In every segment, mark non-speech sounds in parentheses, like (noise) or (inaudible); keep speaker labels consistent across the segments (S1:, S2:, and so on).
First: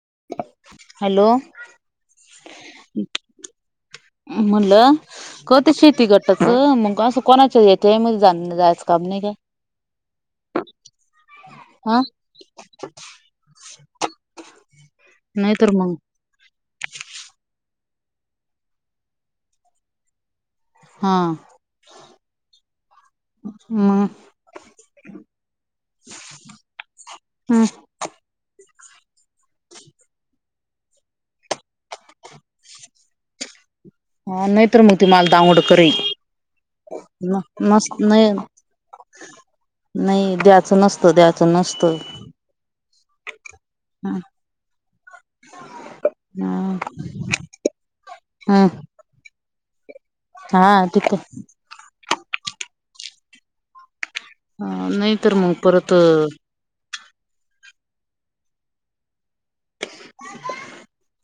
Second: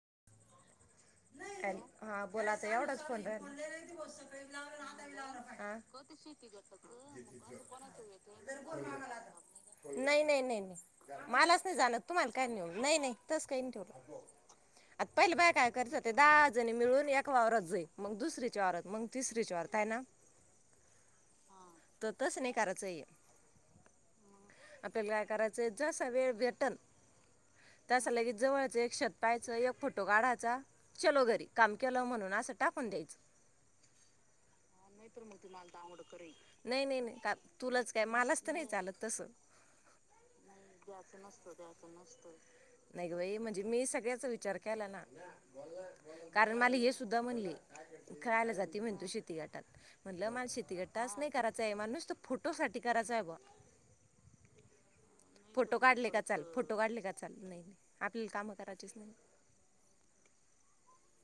S1: (inaudible)
S2: हा बोल आता एवढाच फोन रायला
S1: म्हणलं करते शेती गटाचं मग असं कोणाच्या याच्या मध्ये जा जायचं काम नाही काय
S2: नाई नाई नाई नाई मलाच नाही जाणत
S1: हा
S2: तुम्हाला काय नेऊ नाई नाहई तस काही नाही ठेवलं आता पहिल्या बाया
S1: नाहीतर
S2: काय करत
S1: मग
S2: हो ते दहा जणी मिळून एक वावरात जाई मग दुसरीच्या वावरात मग तिसरीची वावरात हाय ना
S1: हा
S2: हा तर तस नाय करायचं हे आपल्याला काय करायचंय जसा वेळ भेटन
S1: हा
S2: तसा लगेच जवळच एक शत पाहाच एक फोटो काढाचा चलो घरी काम केलं म्हणून असं टाकून द्यायचं.
S1: नाहीतर मग ती मला दांगड करेल
S2: (unintelligible) नाई नाई नाई का तुलाच
S1: नस
S2: काय
S1: नाही
S2: मालाच तर नाई चालत तस (unintelligible)
S1: नाही द्याचं नसतं द्याचं नसतं
S2: नाही ग बाई म्हणजे मी
S1: हम्
S2: सगळ्याचा विचार केला ना कारण मला हे सुद्धा म्हणले काआला जाते म्हणती शेती गटात म्हणलं माला
S1: हा
S2: शेतीगट
S1: तिथ
S2: अस नाही करायचाये मला नुसतं फोटो साठी करायचा हाय बुआ
S1: ह नाही तर मग परत अ
S2: चालल नाई नाई आपल्याला कामं कराचीच नाई.
S1: (inaudible)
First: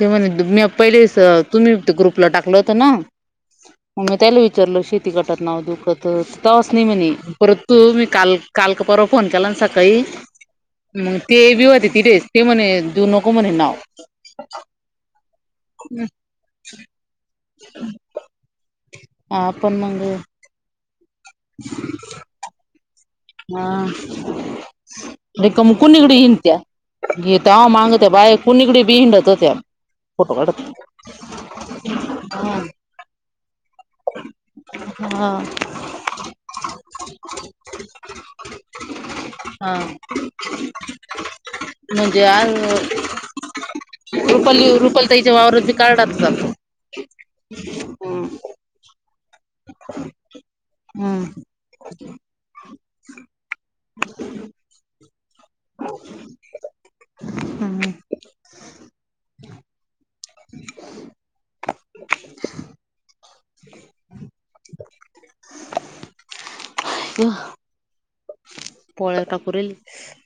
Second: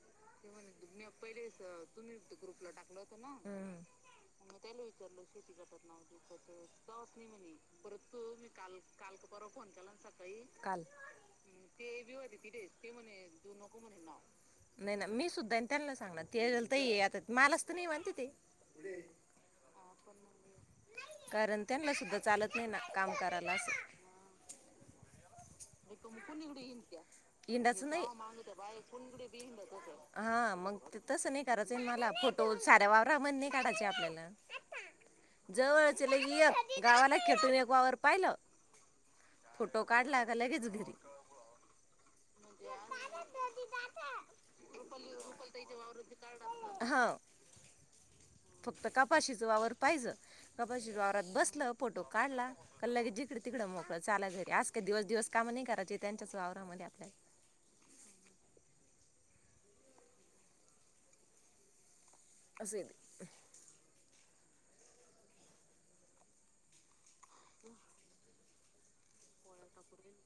S1: ते म्हणे म्या पहिलेच तुम्ही ग्रुपला टाकलं होतं ना
S2: हम्म,
S1: मग म्या तेहला विचारलं शेती गटात नाव देऊ का तव्हाच नाही म्हणे परत तुम्ही काल काल का परवा फोन केला ना सकाळी
S2: काल
S1: मग ते बी होते तिढे ते म्हणे देऊ नको म्हणे नाव
S2: नाही ना मी सुद्धाआय ना त्यांना सांगणार तेजल ताई आता मालाच तर नाही म्हणत्या ते
S1: हा पण मग
S2: कारण त्यांना सुद्धा चालत नाही ना काम
S1: हा रिकाम कुणीकडे हिंडत्या हे
S2: (unintelligible)
S1: तवा
S2: हिंडाच
S1: माग
S2: नाही
S1: त्या बाया कुणीकडे बी हिंडत होत्या फोटो
S2: हा
S1: काढत
S2: मग तसं नाही करायचं हे ना मला फोटो
S1: हा
S2: साऱ्या वावरामधी काढाचे आपल्याला जवळचं लगी य गावाला खेटून एक वावर पाहिलं,
S1: हा
S2: फोटो काढला. लगेच घरी
S1: म्हणजे आज रुपाली रुपाली ताईच्या वावरात बी कर्डात जातो.
S2: हां फक्त कापा शीज तुज वावर पाहिज कपाशीच्या वावरात बसलं फोटो काढला का लगे जिकडं तिकडं मोकळं चाला घरी असं काही दिवस काम नाही करायची त्यांच्याच वावरामध्ये आपल्याला
S1: हम्म (inaudible) (inaudible)
S2: असं येत
S1: (inaudible)
S2: (inaudible)
S1: पोळ टापुरेल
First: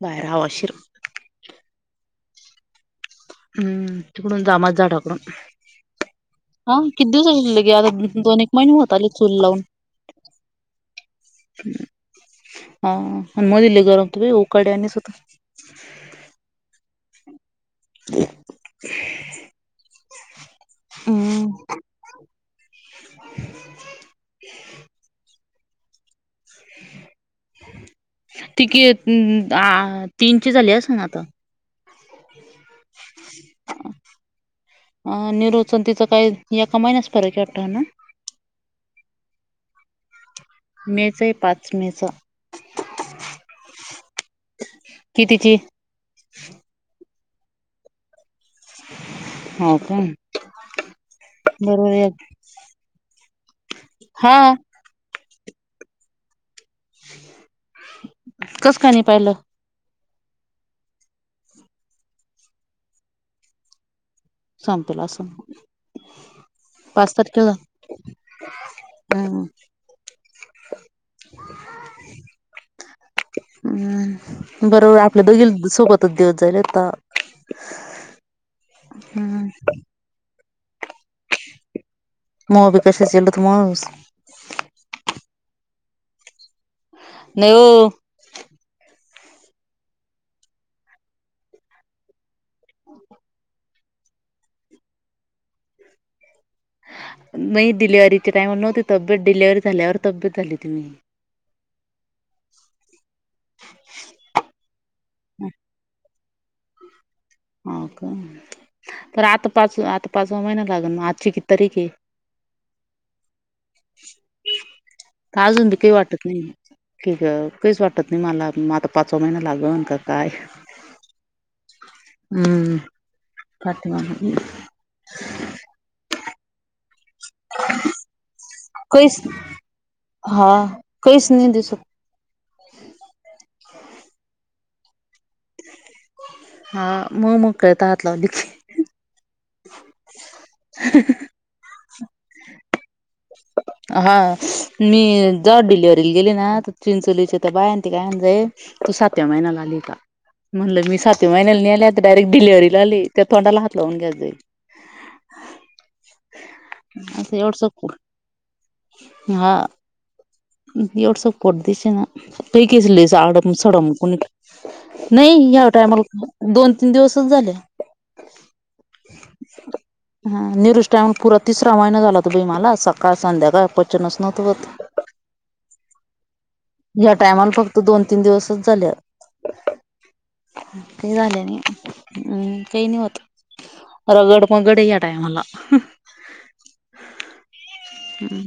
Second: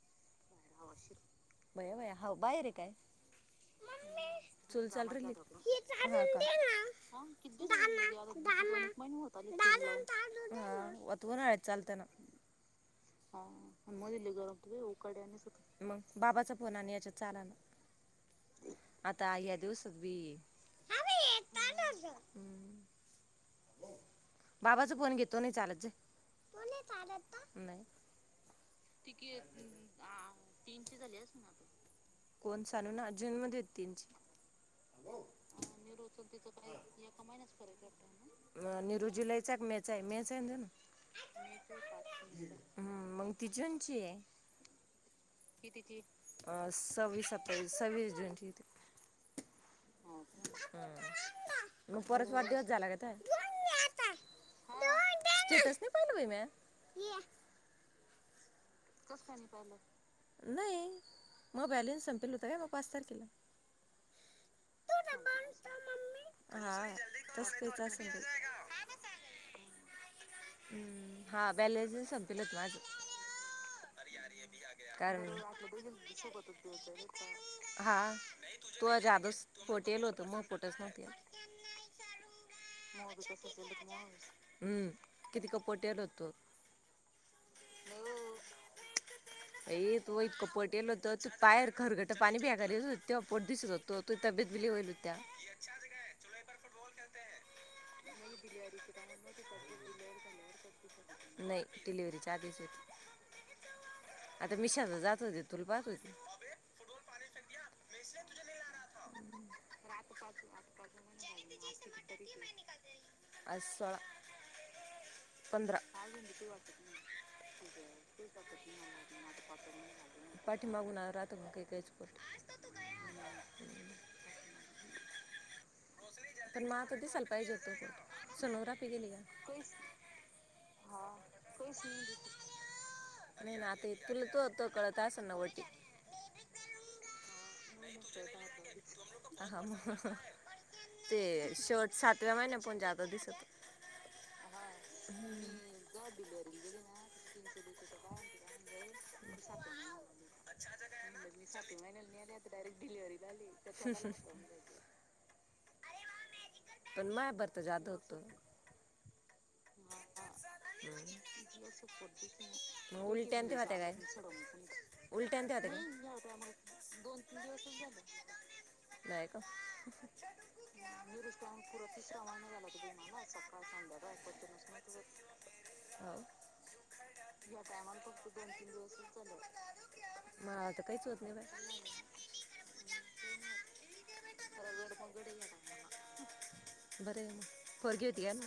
S1: बाहेर हवाशी
S2: बया बया हो बाहेरे काय
S1: हम्म तिकडून जामात झाडाकडून हा किती दिवसाची शिल्लक आहे आता दोन एक महिने होत आले चूल लावून हा आणि मधील लय गरम होत बाई उकाड्यावानीच होत
S2: (inaudible) मग बाबाचा फोन आण यांच्यात चालन आता या दिवस
S1: हम्म
S2: हम्म. तो नाही चालत जाय नाही
S1: (unintelligible) झाले आसन आता
S2: कोण च काजन्म देती (inaudible)
S1: अ निरोच तिचं काय एका महिन्याच फरक आहे वाटतं ना
S2: आणि रुजी लय चांग (unintelligible) चॅनल
S1: मेच आहे पाच मेचा
S2: (unintelligible) हा मग ती जूनची ये कितीची अ सव्विस सत्ता सव्वीस जूनची
S1: हो का
S2: हम्म,
S1: बरोबर
S2: मग
S1: आहे
S2: पोराचा वाढदिवस झाला का तुझ्या?
S1: हा.
S2: स्टेटस नाही पायल बाई म्या. कस काय नाही पाहिल? नाही मग बॅलेन्स संपेल होत काय मग पाच तारखेला?
S1: संपेल असं
S2: हा
S1: पाच
S2: तस
S1: तारखेला
S2: कायच असेल बई
S1: हम्म
S2: हम्म हा बॅलसच संपेल होत माझं.
S1: हम्म बरोबर आपल्या दोघी सोबतच दिवस जाईल आता
S2: हा. तू जादस
S1: हम्म
S2: पोट येईल होत म पोट पोटच नव्हत
S1: मग बी कशाच येल तर माणूस
S2: (unintelligible) हम्म. किती क पोट एल होत.
S1: नाही ओ.
S2: बाई तुएल इतक पोट यायल होत बाहेर खरकट पाणी फेक तरी तवा तुज पोट दिसत होत. तो तु तब्येत बी लय होयली होती तवा.
S1: नाही दिल्या तिच्या टाईमला नव्हती तब्बेत डिलिव्हरी झाल्यावर तब्बेत झाली होती मी.
S2: डीलिव्हरीच्या आधीच होते. आता मि शा जात होते तुला पाहत होते.
S1: हो का? तर आता पाच आता पाचवा महिना लागेल मग आजची किती तारीख है?
S2: आज सोळा.
S1: तर अजून बी
S2: पंधरा
S1: काही वाटत नाही की ग- काहीच वाटत नाही मला म आता पाचवा महिना लागन का काय
S2: पाठी मागून राहत बाई काही काहीच पोट.
S1: हम्म पाठीमागं
S2: तर मग आता दिसायला पाहिजे होतं. सोनोग्राफी गेली
S1: काहीच
S2: का?
S1: हा काहीच नाही दिसत
S2: (unintelligible) नाही ना आता तुला तो तो कळत असन वटी
S1: हा मग मग कळतं हात लावली की
S2: ते शर्ट सा (unintelligible)
S1: हा मी जवा डिलेवरीला गेली ना, तर चिंचोलीच्या त्या बाय ते काय म्हणतय. तू सातव्या महिन्याला आली का? म्हणल मी सातव्या महिन्याला नई आली आता डायरेक्ट डिलेवररीला आली. त्या तोंडाला हात लावून घ्या जाई.
S2: पण माय
S1: आता एवढं
S2: भरत
S1: सग
S2: जादा होतं
S1: हा. एवढसं पोट दिसेना लई केस
S2: म
S1: लई
S2: उलट्या न
S1: सडम
S2: ते होतय
S1: सडम
S2: काय?
S1: कुणी
S2: उलट्या
S1: नाही
S2: न ते
S1: ह्या
S2: होते
S1: टायमाला
S2: का?
S1: दोन तीन दिवसच झाले
S2: नाहीय का?
S1: हा निरुष टायमाला पुरा तिसरा महिना झाला हो ता बाई माला, सकाळ संध्याकाळ पचनस नव्हतं व्हत.
S2: हो
S1: या टायमाला फक्त दोन तीन दिवसच झाले.
S2: मला तर काहीच
S1: काही
S2: होत
S1: झाले नाही.
S2: बाय
S1: अम! ह्यनी होतं. रगड-मगड या टायमाला
S2: बरं येना पोरगी होती काय ना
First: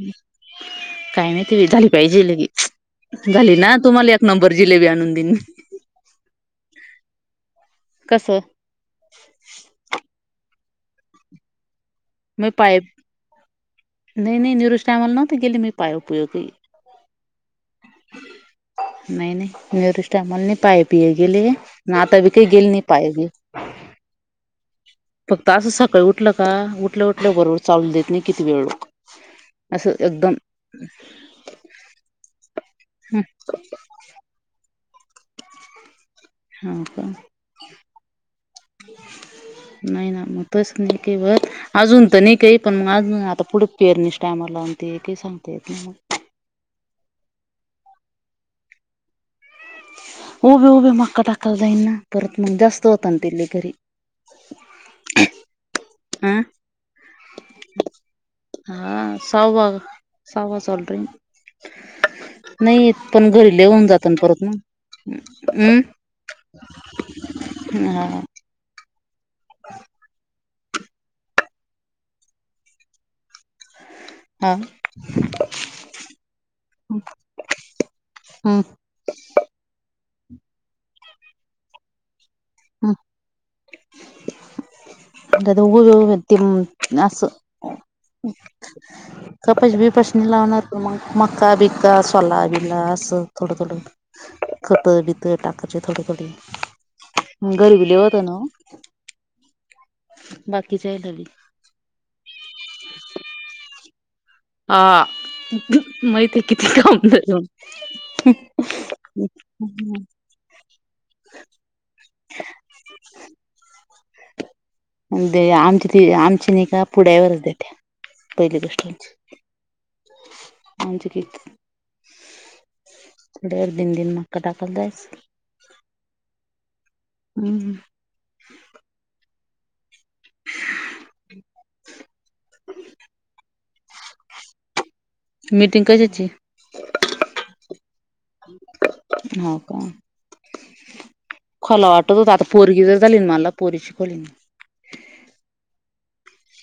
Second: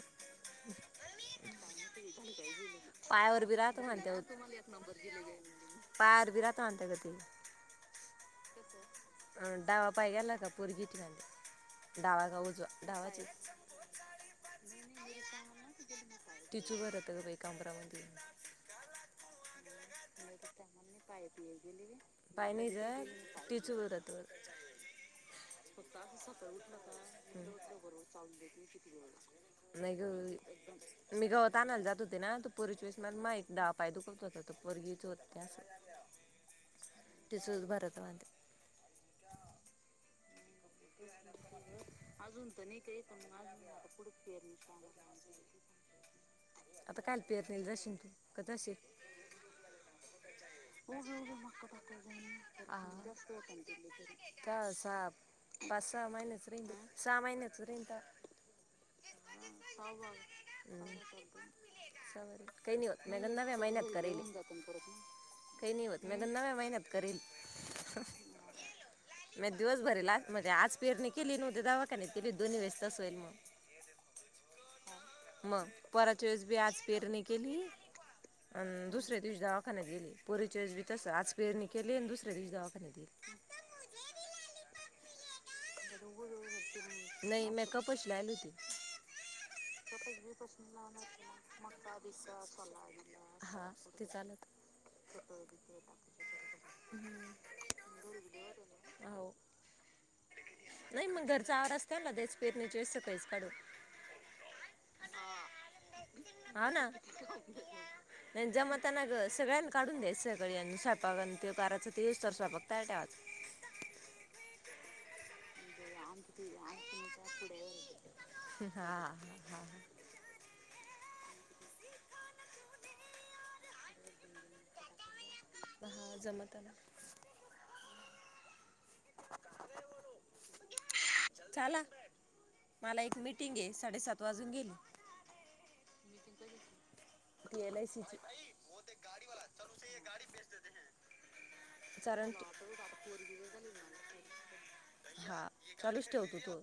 S1: काय माहिती बाई झाली पाहिजे लगेच
S2: पायावर बी
S1: झाली ना
S2: राहत
S1: तुम्हाला
S2: म्हणत्यात.
S1: एक नंबर जिलेबी आणून देईन
S2: पायावर बी राहतं म्हणते क ते.
S1: कसं
S2: अ डावा पाय गेला का पोरगी चं व्हेन दे. डावा का
S1: मी
S2: उजवा?
S1: पाय
S2: डावाची
S1: नाही नाही निरूष टायमाला नव्हते गेले मी, पायो पियो.
S2: टिचू भरत का बाई कांबरामध्ये
S1: नाही-नाही. निरुष त्या म्हानी पाय पीय गेले नि आता बि काय
S2: पाय
S1: गेली
S2: नाही
S1: नि
S2: जर
S1: पाय-बी
S2: टिचू भरत
S1: उठल्या उठल्या बरोबर चालू देत नाही किती वेळ लोक असं
S2: नाही गं
S1: एकदम
S2: मी गावात आणयला जात होते ना? तो पूरच्या वेळेस म माहित डावा पाय दुखवत होत तो पोरगी चोरटी असलं
S1: हा का? नाही ना म तस नइ ठेवत. अजून तर नहि काइ पण मग अज आता पुढे पेरणीस टायमाला ते काही सांगता येत नाइ मग
S2: अता काल पेरनिला जाशीन तु? का जाशीन?
S1: उभे उभे
S2: उग
S1: मक्का टाकायला
S2: उग
S1: जाईन ना परत मग जास्त होता ना ते लय घरी
S2: (unintelligible) का साप बास. सहा
S1: अं
S2: महिनच रेंज. सहा महिन्याच रिंट.
S1: हा सहावा सहावा चालू राहीन
S2: काही नाही होत म
S1: पण
S2: नव्यावा
S1: घरी लय होऊन
S2: महिन्यात
S1: जातं ना
S2: करायले.
S1: परत मग
S2: काही नाही
S1: हम्म
S2: होत नव्यवा महिन्यात करेल.
S1: हा
S2: मी दिवस भरीला मध्ये आज पेरणी केली न उद्या दवाखान्यात गेली दोन्ही वेळीस तसय म
S1: हा!
S2: मग पोराच्या वेळेस बी आज पेरणी केली,
S1: हम्म
S2: अन दुसऱ्या दिवशी दवाखान्यात गेली. पोरीच्या येळस बी तसं. आज पेरणी केली अन दुस त्या दिवशी दवाखान्यात गेली
S1: (unintelligible) ते असं
S2: नाही मी कपाशी लावली
S1: कापस बीपस
S2: होती.
S1: लावणार, त मग मका-बिकका सोल्ला-बिल्ला असं
S2: हा
S1: थोडं-थोडं
S2: ते चालत
S1: खतं-बितं टाकाचे थोडे-थोडे. घर बी लई होतं ना ओ?
S2: हो नाही मग घरचा आवारस मधेच पेरण्याच्या येळेस सकाळीच काढू
S1: हा माहिते किती
S2: हा ना
S1: काम हं!
S2: नाही जमताना बघण ते करायचच तेस तर स्वयंपाक तयार ठेवायचं.
S1: दे, आन ती आमची नि का पुड्यावर देत्या, पहिली गोष्ट
S2: हा
S1: मजे
S2: हा हा हा
S1: आमची कि देड दिन-दिन मक्का टाकलेस.
S2: हां जमतं ना.
S1: हम्-हम्
S2: चला, मला एक मिटिंग ये. साडेसात वाजून गेली.
S1: मीटिंग कशीची ए?
S2: ती एल आय सीची
S1: हां का. खोला वाटत होत
S2: कारण
S1: आता पोरगी जर झाली न मला पोरीची खोलीन मी.
S2: हा चालूच ठेवतो तो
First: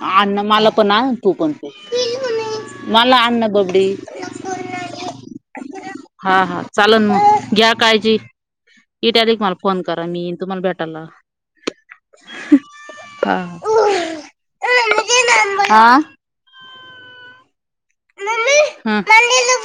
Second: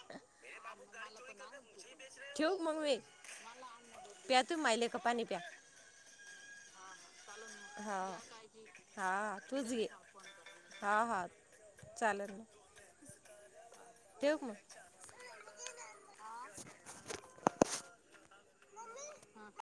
S1: आण मला पण आण, तू पण पी.
S2: ठेवू का मग मी
S1: मला आण ना बबडी.
S2: प्या तुम्ही माय लेखं पाणी प्या
S1: हां-हां चालन मग घ्या
S2: हा
S1: काळजी. इथे आदे
S2: हा
S1: की मला
S2: तूच
S1: फोन
S2: घे
S1: करा मी ईन तुम्हाला
S2: हा
S1: भेटायला.
S2: हा
S1: हां-हां
S2: ठेव फोन.
S1: हं
S2: हां